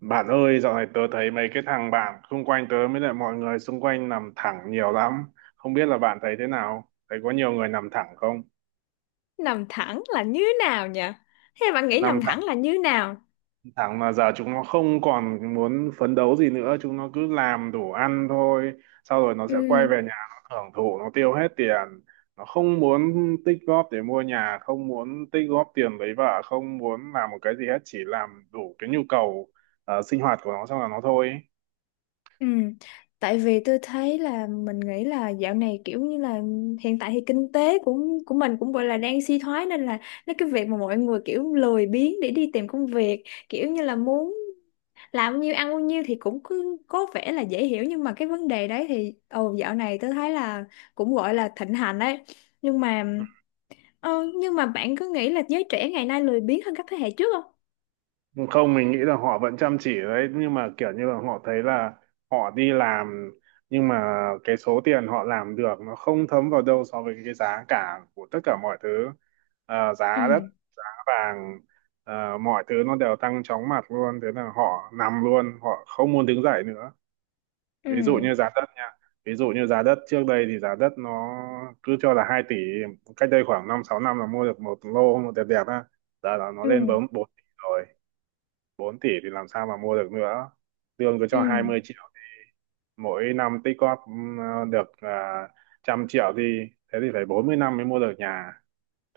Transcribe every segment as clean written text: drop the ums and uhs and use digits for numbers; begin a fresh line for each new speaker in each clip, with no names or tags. Bạn ơi, dạo này tớ thấy mấy cái thằng bạn xung quanh tớ với lại mọi người xung quanh nằm thẳng nhiều lắm. Không biết là bạn thấy thế nào? Thấy có nhiều người nằm thẳng không?
Nằm thẳng là như nào nhỉ? Thế bạn nghĩ
Nằm
nằm
thẳng,
thẳng là như nào?
thẳng mà giờ chúng nó không còn muốn phấn đấu gì nữa. Chúng nó cứ làm đủ ăn thôi. Sau rồi nó sẽ quay
Ừ,
về nhà, nó hưởng thụ, nó tiêu hết tiền. Nó không muốn tích góp để mua nhà, không muốn tích góp tiền lấy vợ, không muốn làm một cái gì hết. Chỉ làm đủ cái nhu cầu sinh hoạt của nó xong là nó thôi.
ừ. Tại vì tôi thấy là mình nghĩ là dạo này kiểu như là hiện tại thì kinh tế của mình cũng gọi là đang suy thoái, nên là nó cái việc mà mọi người kiểu lười biếng để đi tìm công việc, kiểu như là muốn làm bao nhiêu ăn bao nhiêu thì cũng cứ có vẻ là dễ hiểu. Nhưng mà cái vấn đề đấy thì ồ, dạo này tôi thấy là cũng gọi là thịnh hành đấy. Nhưng mà nhưng mà bạn có nghĩ là giới trẻ ngày nay lười biếng hơn các thế hệ trước không?
Không, mình nghĩ là họ vẫn chăm chỉ đấy, nhưng mà kiểu như là họ thấy là họ đi làm, nhưng mà cái số tiền họ làm được nó không thấm vào đâu so với cái giá cả của tất cả mọi thứ. Giá đất,
Ừ.
giá vàng, mọi thứ nó đều tăng chóng mặt luôn. Thế là họ nằm luôn, họ không muốn đứng dậy nữa.
Ừ,
Ví dụ như giá đất nha, ví dụ như giá đất trước đây thì giá đất nó cứ cho là 2 tỷ. Cách đây khoảng 5-6 năm là mua được một lô một đẹp đẹp á. Giờ là nó lên
ừ,
bấm 4 tỷ rồi. Bốn tỷ thì làm sao mà mua được nữa. Lương cứ cho hai
ừ,
mươi triệu mỗi năm tích góp được 100 triệu thì, thế thì phải 40 năm mới mua được nhà.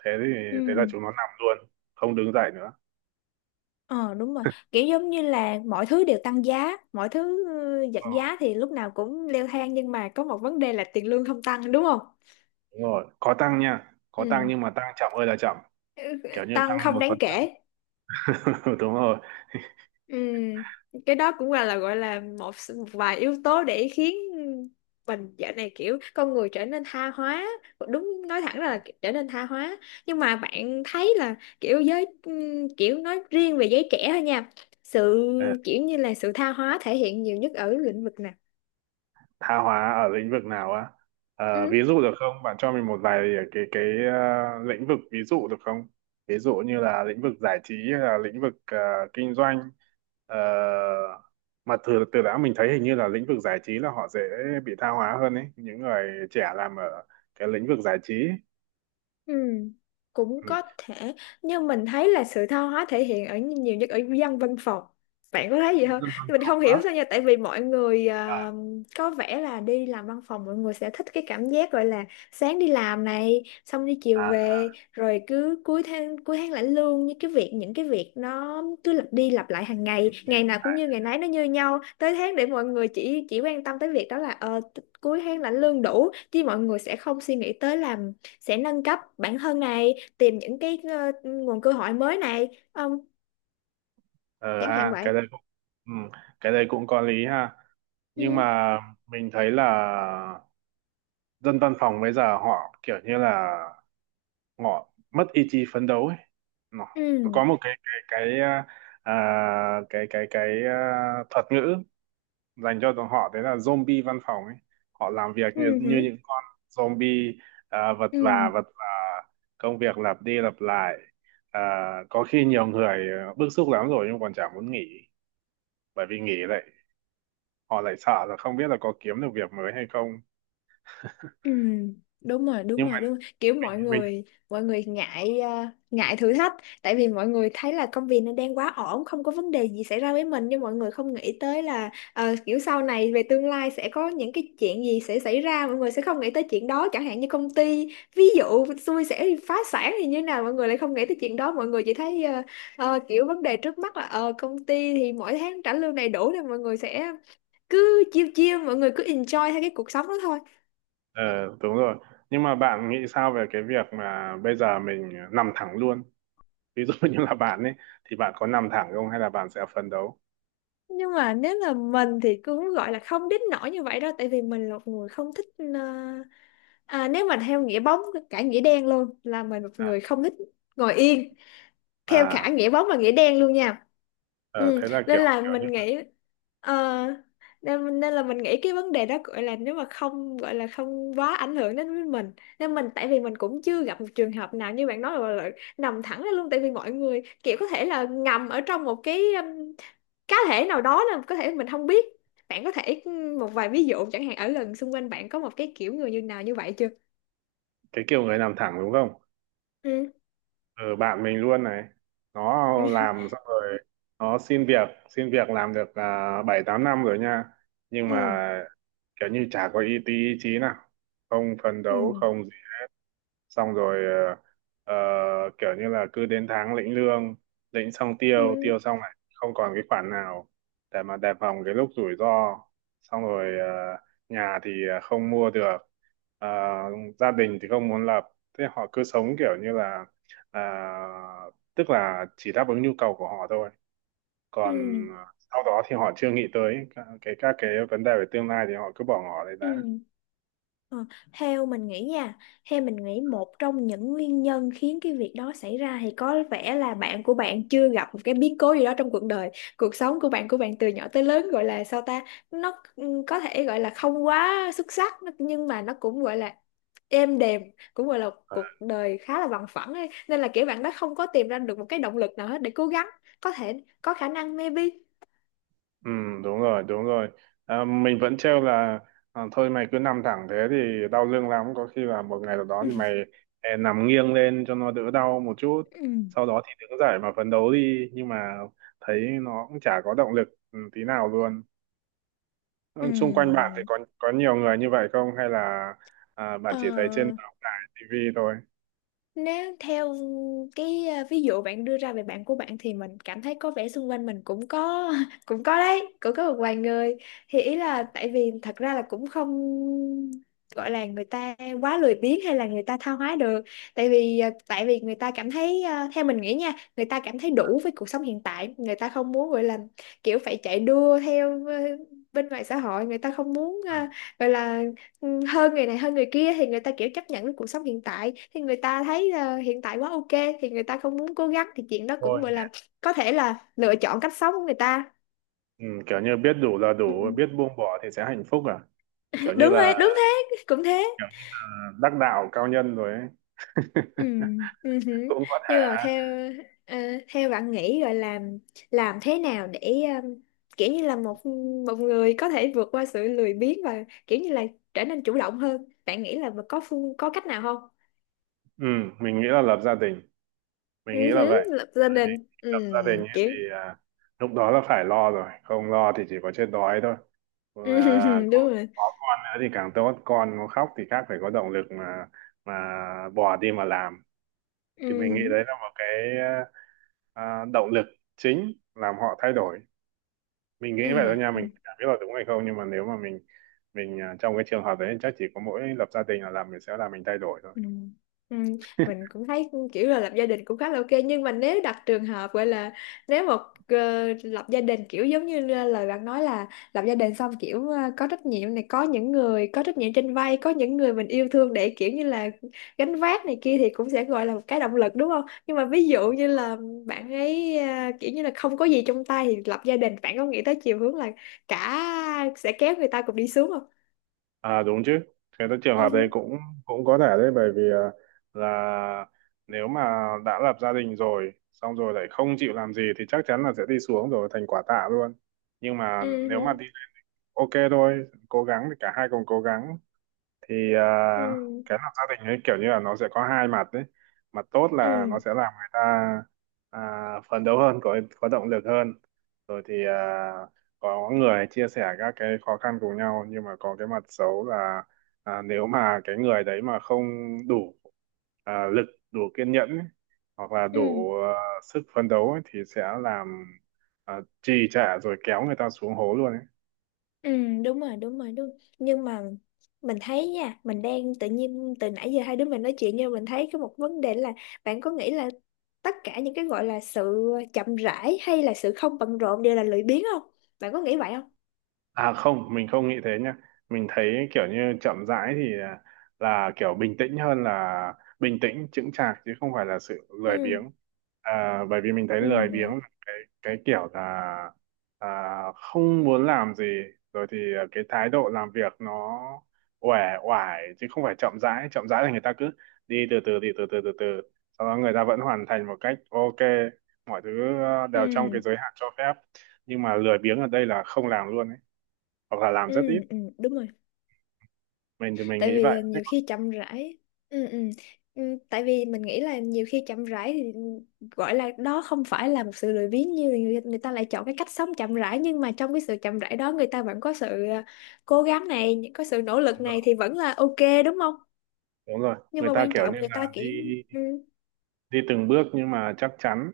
thế thì Thế là
ừ.
chúng nó nằm luôn, không đứng dậy nữa.
Ờ, đúng rồi, kiểu giống như là mọi thứ đều tăng giá, mọi thứ, ừ,
Ờ,
giảm giá thì lúc nào cũng leo thang, nhưng mà có một vấn đề là tiền lương không tăng, đúng không?
đúng rồi, có tăng nha, có tăng
Ừ.
nhưng mà tăng chậm ơi là chậm,
Ừ,
kiểu như
tăng
tăng
không
một
đáng
phần trăm
kể.
Đúng rồi.
Ừ, cái đó cũng là gọi là một một vài yếu tố để khiến mình. Dạo này kiểu con người trở nên tha hóa, đúng, nói thẳng ra là trở nên tha hóa. Nhưng mà bạn thấy là kiểu giới kiểu nói riêng về giới trẻ thôi nha, sự,
Ờ,
kiểu như là sự tha hóa thể hiện nhiều nhất ở lĩnh vực nào?
tha hóa ở lĩnh vực nào á? Ờ,
Ừ.
ví dụ được không? Bạn cho mình một vài cái lĩnh vực ví dụ được không? Ví dụ như là lĩnh vực giải trí hay là lĩnh vực kinh doanh. Ờ, mà từ từ đã, mình thấy hình như là lĩnh vực giải trí là họ dễ bị tha hóa hơn ấy, những người trẻ làm ở cái lĩnh vực giải trí.
Ừ, cũng
Ừ.
có thể, nhưng mình thấy là sự tha hóa thể hiện ở nhiều nhất ở dân văn phòng. Bạn có thấy gì không?
Dân văn
Mình
phòng
không
á?
hiểu sao nha, tại vì mọi người
à,
có vẻ là đi làm văn phòng mọi người sẽ thích cái cảm giác gọi là sáng đi làm này, xong đi chiều
à,
về, rồi cứ cuối tháng lãnh lương, như cái việc, những cái việc nó cứ lặp đi lặp lại hàng ngày,
Hiểu.
ngày nào cũng như ngày nấy nó như nhau, tới tháng để mọi người chỉ quan tâm tới việc đó, là cuối tháng lãnh lương đủ chứ. Mọi người sẽ không suy nghĩ tới làm, sẽ nâng cấp bản thân này, tìm những cái nguồn cơ hội mới này không,
Ờ
chẳng hạn
ha,
vậy.
ừ, cái đấy cũng có lý ha. Nhưng
Ừ,
mà mình thấy là dân văn phòng bây giờ họ kiểu như là họ mất ý chí phấn đấu ấy. nó nó
ừ,
có một cái thuật ngữ dành cho tụi họ, đấy là zombie văn phòng ấy. Họ làm việc như
ừ,
như
ừ.
những con zombie, vật vã
Ừ.
vật vã. Công việc lặp đi lặp lại. à, có khi nhiều người bức xúc lắm rồi nhưng còn chả muốn nghỉ, bởi vì nghỉ lại họ lại sợ là không biết là có kiếm được việc mới hay không.
Ừ, đúng rồi, đúng
Nhưng mà
rồi, đúng rồi. Kiểu mọi
mình
người mọi người ngại, ngại thử thách. Tại vì mọi người thấy là công việc nó đang quá ổn, không có vấn đề gì xảy ra với mình, nhưng mọi người không nghĩ tới là kiểu sau này về tương lai sẽ có những cái chuyện gì sẽ xảy ra, mọi người sẽ không nghĩ tới chuyện đó. Chẳng hạn như công ty ví dụ xui sẽ bị phá sản thì như nào, mọi người lại không nghĩ tới chuyện đó, mọi người chỉ thấy kiểu vấn đề trước mắt là công ty thì mỗi tháng trả lương đầy đủ, thì mọi người sẽ cứ chiêu chiêu, mọi người cứ enjoy theo cái cuộc sống đó thôi.
Ờ, đúng rồi. Nhưng mà bạn nghĩ sao về cái việc mà bây giờ mình nằm thẳng luôn? Ví dụ như là bạn ấy, thì bạn có nằm thẳng không hay là bạn sẽ phấn đấu?
Nhưng mà nếu là mình thì cũng gọi là không đến nỗi như vậy đâu, tại vì mình là một người không thích nếu mà theo nghĩa bóng, cả nghĩa đen luôn, là mình một
À,
người không thích ngồi yên theo cả
à
nghĩa bóng và nghĩa đen luôn nha.
ờ,
Ừ,
thế là
nên
kiểu
là
kiểu như
mình nghĩ, ờ, nên là mình nghĩ cái vấn đề đó gọi là, nếu mà không, gọi là không quá ảnh hưởng đến với mình. Nên mình, tại vì mình cũng chưa gặp một trường hợp nào như bạn nói là, nằm thẳng ra luôn. Tại vì mọi người kiểu có thể là ngầm ở trong một cái cá thể nào đó là có thể mình không biết. Bạn có thể một vài ví dụ chẳng hạn ở lần xung quanh bạn có một cái kiểu người như nào như vậy chưa?
cái kiểu người nằm thẳng đúng không?
Ừ,
Ừ, bạn mình luôn này. Nó làm xong rồi, nó xin việc, làm được 7-8 năm rồi nha. Nhưng
ừ,
mà kiểu như chả có tí ý chí nào. Không phấn
ừ,
đấu, không xong rồi, ờ, kiểu như là cứ đến tháng lĩnh lương, lĩnh xong tiêu
ừ,
tiêu xong lại không còn cái khoản nào để mà đề phòng cái lúc rủi ro. Xong rồi nhà thì không mua được, ờ, gia đình thì không muốn lập. Thế họ cứ sống kiểu như là, ờ, tức là chỉ đáp ứng nhu cầu của họ thôi,
ừ,
còn
ừ,
sau đó thì họ chưa nghĩ tới cái các cái vấn đề về tương lai thì họ cứ bỏ ngỏ đấy
ừ.
đã.
Ờ, theo mình nghĩ nha, theo mình nghĩ một trong những nguyên nhân khiến cái việc đó xảy ra thì có vẻ là bạn của bạn chưa gặp một cái biến cố gì đó trong cuộc đời. Cuộc sống của bạn từ nhỏ tới lớn gọi là sao ta, nó, ừ, có thể gọi là không quá xuất sắc, nhưng mà nó cũng gọi là êm đềm, cũng gọi là cuộc đời khá là bằng phẳng ấy. Nên là kiểu bạn đó không có tìm ra được một cái động lực nào hết để cố gắng, có thể, có khả năng, maybe.
Ừ, đúng rồi, đúng rồi. À, mình vẫn trêu là, thôi mày cứ nằm thẳng thế thì đau lưng lắm. Có khi là một ngày nào đó thì mày nằm nghiêng lên cho nó đỡ đau một chút.
Ừ.
Sau đó thì đứng dậy mà phấn đấu đi. Nhưng mà thấy nó cũng chả có động lực tí nào luôn.
Ừ.
Ừ, xung quanh bạn thì có nhiều người như vậy không? Hay là bạn
Ờ,
chỉ thấy trên báo đài, TV thôi?
nếu theo ví dụ bạn đưa ra về bạn của bạn, thì mình cảm thấy có vẻ xung quanh mình cũng có cũng có đấy, cũng có một vài người. Thì ý là tại vì thật ra là cũng không gọi là người ta quá lười biếng hay là người ta tha hóa được. Tại vì người ta cảm thấy, theo mình nghĩ nha, người ta cảm thấy đủ với cuộc sống hiện tại, người ta không muốn gọi là kiểu phải chạy đua theo bên ngoài xã hội. Người ta không muốn,
Ừ,
gọi là, ừ, hơn người này hơn người kia, thì người ta kiểu chấp nhận với cuộc sống hiện tại. Thì người ta thấy hiện tại quá ok, thì người ta không muốn cố gắng, thì chuyện đó cũng
thôi
gọi
nhỉ.
là có thể là lựa chọn cách sống của người ta.
Ừ, kiểu như biết đủ là
Ừ.
đủ, biết buông bỏ thì sẽ hạnh phúc à? Kiểu như
Đúng
là
rồi, đúng thế, cũng thế.
Kiểu như là đắc đạo cao nhân rồi ấy.
Ừ. Ừ. Hử.
Cũng có
Nhưng mà
thể.
theo, ờ, theo bạn nghĩ gọi là làm thế nào để ờ, kiểu như là một một người có thể vượt qua sự lười biếng và kiểu như là trở nên chủ động hơn? Bạn nghĩ là có phương, có cách nào không?
ừ, mình nghĩ là lập gia đình,
Ừ.
mình nghĩ là
Hử,
vậy.
lập gia
Bởi vì
đình.
khi
Ừ.
lập gia đình ấy,
Kiểu.
thì lúc đó là phải lo rồi, không lo thì chỉ có chết đói thôi.
Ừ,
à,
đúng
có,
rồi.
có con nữa thì càng tốt, con nó khóc thì khác phải có động lực, mà bò đi mà làm. Thì mình nghĩ
Ừ,
đấy là một cái động lực chính làm họ thay đổi. Mình nghĩ
ừ,
vậy thôi nha,
ừ,
mình chẳng biết là đúng hay không, nhưng mà nếu mà mình, trong cái trường hợp đấy chắc chỉ có mỗi lập gia đình là làm mình thay đổi thôi.
ừ, ừ. Mình cũng thấy kiểu là lập gia đình cũng khá là ok, nhưng mà nếu đặt trường hợp gọi là, nếu một, lập gia đình kiểu giống như lời bạn nói là lập gia đình xong kiểu có trách nhiệm này, có những người có trách nhiệm trên vai, có những người mình yêu thương để kiểu như là gánh vác này kia, thì cũng sẽ gọi là một cái động lực, đúng không? Nhưng mà ví dụ như là bạn ấy kiểu như là không có gì trong tay thì lập gia đình, bạn có nghĩ tới chiều hướng là cả sẽ kéo người ta cùng đi xuống
À đúng chứ. Thế là trường hợp đấy
không?
cũng, cũng có thể đấy. Bởi vì là nếu mà đã lập gia đình rồi, xong rồi lại không chịu làm gì thì chắc chắn là sẽ đi xuống, rồi thành quả tạ luôn. Nhưng mà nếu mà
Ừ,
đi ok thôi, cố gắng thì cả hai cùng cố gắng thì
ừ,
cái lập gia đình ấy kiểu như là nó sẽ có hai mặt đấy. Mặt tốt là nó
ừ,
sẽ làm người ta phấn đấu hơn, có động lực hơn, rồi thì có người chia sẻ các cái khó khăn cùng nhau. Nhưng mà có cái mặt xấu là, nếu mà cái người đấy mà không đủ lực, đủ kiên nhẫn ấy, hoặc là
ừ,
đủ sức phấn đấu ấy, thì sẽ làm trì trệ rồi kéo người ta xuống hố luôn ấy.
ừ, đúng rồi, đúng rồi, đúng. Nhưng mà mình thấy nha, mình đang tự nhiên từ nãy giờ hai đứa mình nói chuyện, nhưng mình thấy có một vấn đề là, bạn có nghĩ là tất cả những cái gọi là sự chậm rãi hay là sự không bận rộn đều là lười biếng không? Bạn có nghĩ vậy không?
À không, mình không nghĩ thế nhá. Mình thấy kiểu như chậm rãi thì là kiểu bình tĩnh, hơn là bình tĩnh chững chạc, chứ không phải là sự lười
Ừ,
biếng. À, bởi vì mình thấy lười biếng
ừ,
là cái cái kiểu là không muốn làm gì, rồi thì cái thái độ làm việc nó uể oải chứ không phải chậm rãi. Chậm rãi là người ta cứ đi từ từ, đi từ từ, từ từ, sau đó người ta vẫn hoàn thành một cách ok, mọi thứ đều trong cái
ừ,
giới hạn cho phép. Nhưng mà lười biếng ở đây là không làm luôn ấy, hoặc là làm
ừ,
rất ít.
ừ, đúng rồi.
Mình thì mình
Tại
nghĩ
vì,
vậy.
nhiều khi chậm rãi, ừ, ừ. Ừ, tại vì mình nghĩ là nhiều khi chậm rãi thì, ừ, gọi là đó không phải là một sự lười biếng, như người ta lại chọn cái cách sống chậm rãi, nhưng mà trong cái sự chậm rãi đó người ta vẫn có sự, cố gắng này, có sự nỗ lực
Đúng rồi,
này, thì vẫn là ok, đúng không?
đúng rồi,
Nhưng
người
mà
ta
quan
kiểu
trọng
như
người ta
là
kiểu,
đi,
ừ,
từng bước nhưng mà chắc chắn,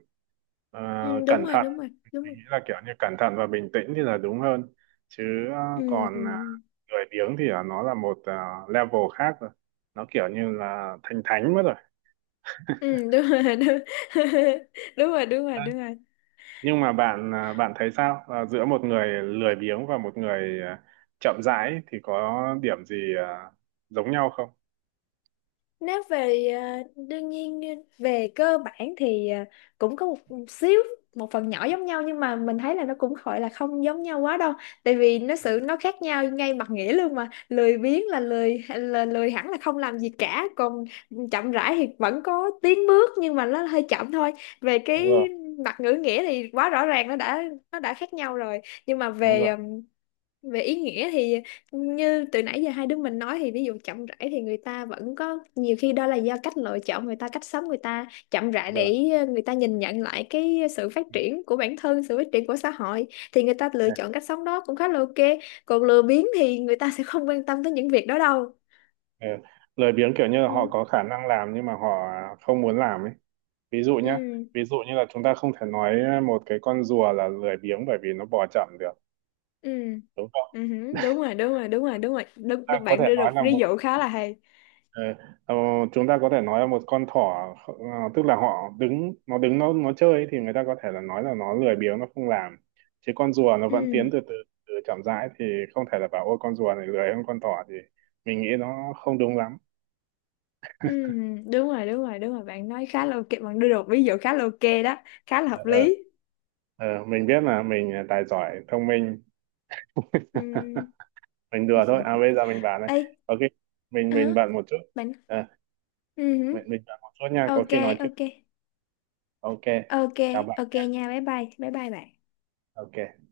ờ,
ừ, đúng
cẩn
rồi,
thận.
đúng rồi, đúng
Mình
rồi.
nghĩ là kiểu như cẩn thận và bình tĩnh thì là đúng hơn, chứ ờ,
Ừ, ừ.
còn lười biếng thì là nó là một level khác rồi, nó kiểu như là thành thánh mất rồi.
Ừ, đúng rồi, đúng, đúng rồi, đúng rồi, đúng rồi.
Nhưng mà bạn thấy sao, giữa một người lười biếng và một người chậm rãi thì có điểm gì giống nhau không?
Nếu về, đương nhiên, về cơ bản thì, cũng có một xíu, một phần nhỏ giống nhau, nhưng mà mình thấy là nó cũng gọi là không giống nhau quá đâu. Tại vì nó khác nhau ngay mặt nghĩa luôn mà, lười biếng là lười, là lười hẳn, là không làm gì cả, còn chậm rãi thì vẫn có tiến bước nhưng mà nó hơi chậm thôi. Về
Đúng rồi,
cái mặt ngữ nghĩa thì quá rõ ràng, nó đã, khác nhau rồi, nhưng mà
đúng
về
rồi,
về ý nghĩa thì, như từ nãy giờ hai đứa mình nói, thì ví dụ chậm rãi thì người ta vẫn có nhiều khi đó là do cách lựa chọn, người ta cách sống, người ta chậm rãi
rồi,
để người ta nhìn nhận lại cái sự phát
ừ.
triển của bản thân, sự phát triển của xã hội, thì người ta lựa
Ừ.
chọn cách sống đó cũng khá là ok. Còn lười biếng thì người ta sẽ không quan tâm tới những việc đó đâu.
Ừ. Lười biếng kiểu như là họ
Ừ,
có khả năng làm nhưng mà họ không muốn làm ấy. Ví dụ nhá,
ừ,
ví dụ như là chúng ta không thể nói một cái con rùa là lười biếng bởi vì nó bò chậm được,
ừ.
đúng không?
Ừ, hử, đúng rồi, đúng rồi, đúng rồi, đúng rồi, đúng, đúng,
Ta có thể
bạn đưa
nói
được
là
ví
một
dụ khá là hay.
ờ, ờ, Chúng ta có thể nói là một con thỏ, tức là họ đứng nó chơi ấy, thì người ta có thể là nói là nó lười biếng, nó không làm, chứ con rùa nó vẫn tiến
Ừ.
từ từ, từ chậm rãi thì không thể là bảo ôi con rùa này lười hơn con thỏ, thì mình nghĩ nó không đúng lắm.
Ừ, đúng rồi, đúng rồi, đúng rồi, bạn nói khá là ok, bạn đưa được ví dụ khá là ok đó, khá là hợp
Ờ,
lý.
Ờ, mình biết là mình tài giỏi thông minh.
Ừ.
Mình đùa thôi à, bây giờ mình bảo này,
Ê,
ok,
ờ,
mình bận một chút.
bạn,
Ờ,
ừ,
mình bận một chút nha, có
ok,
khi nói chuyện,
ok,
ok,
ok,
chào bạn,
ok nha, bye bye bye bye bạn.
ok.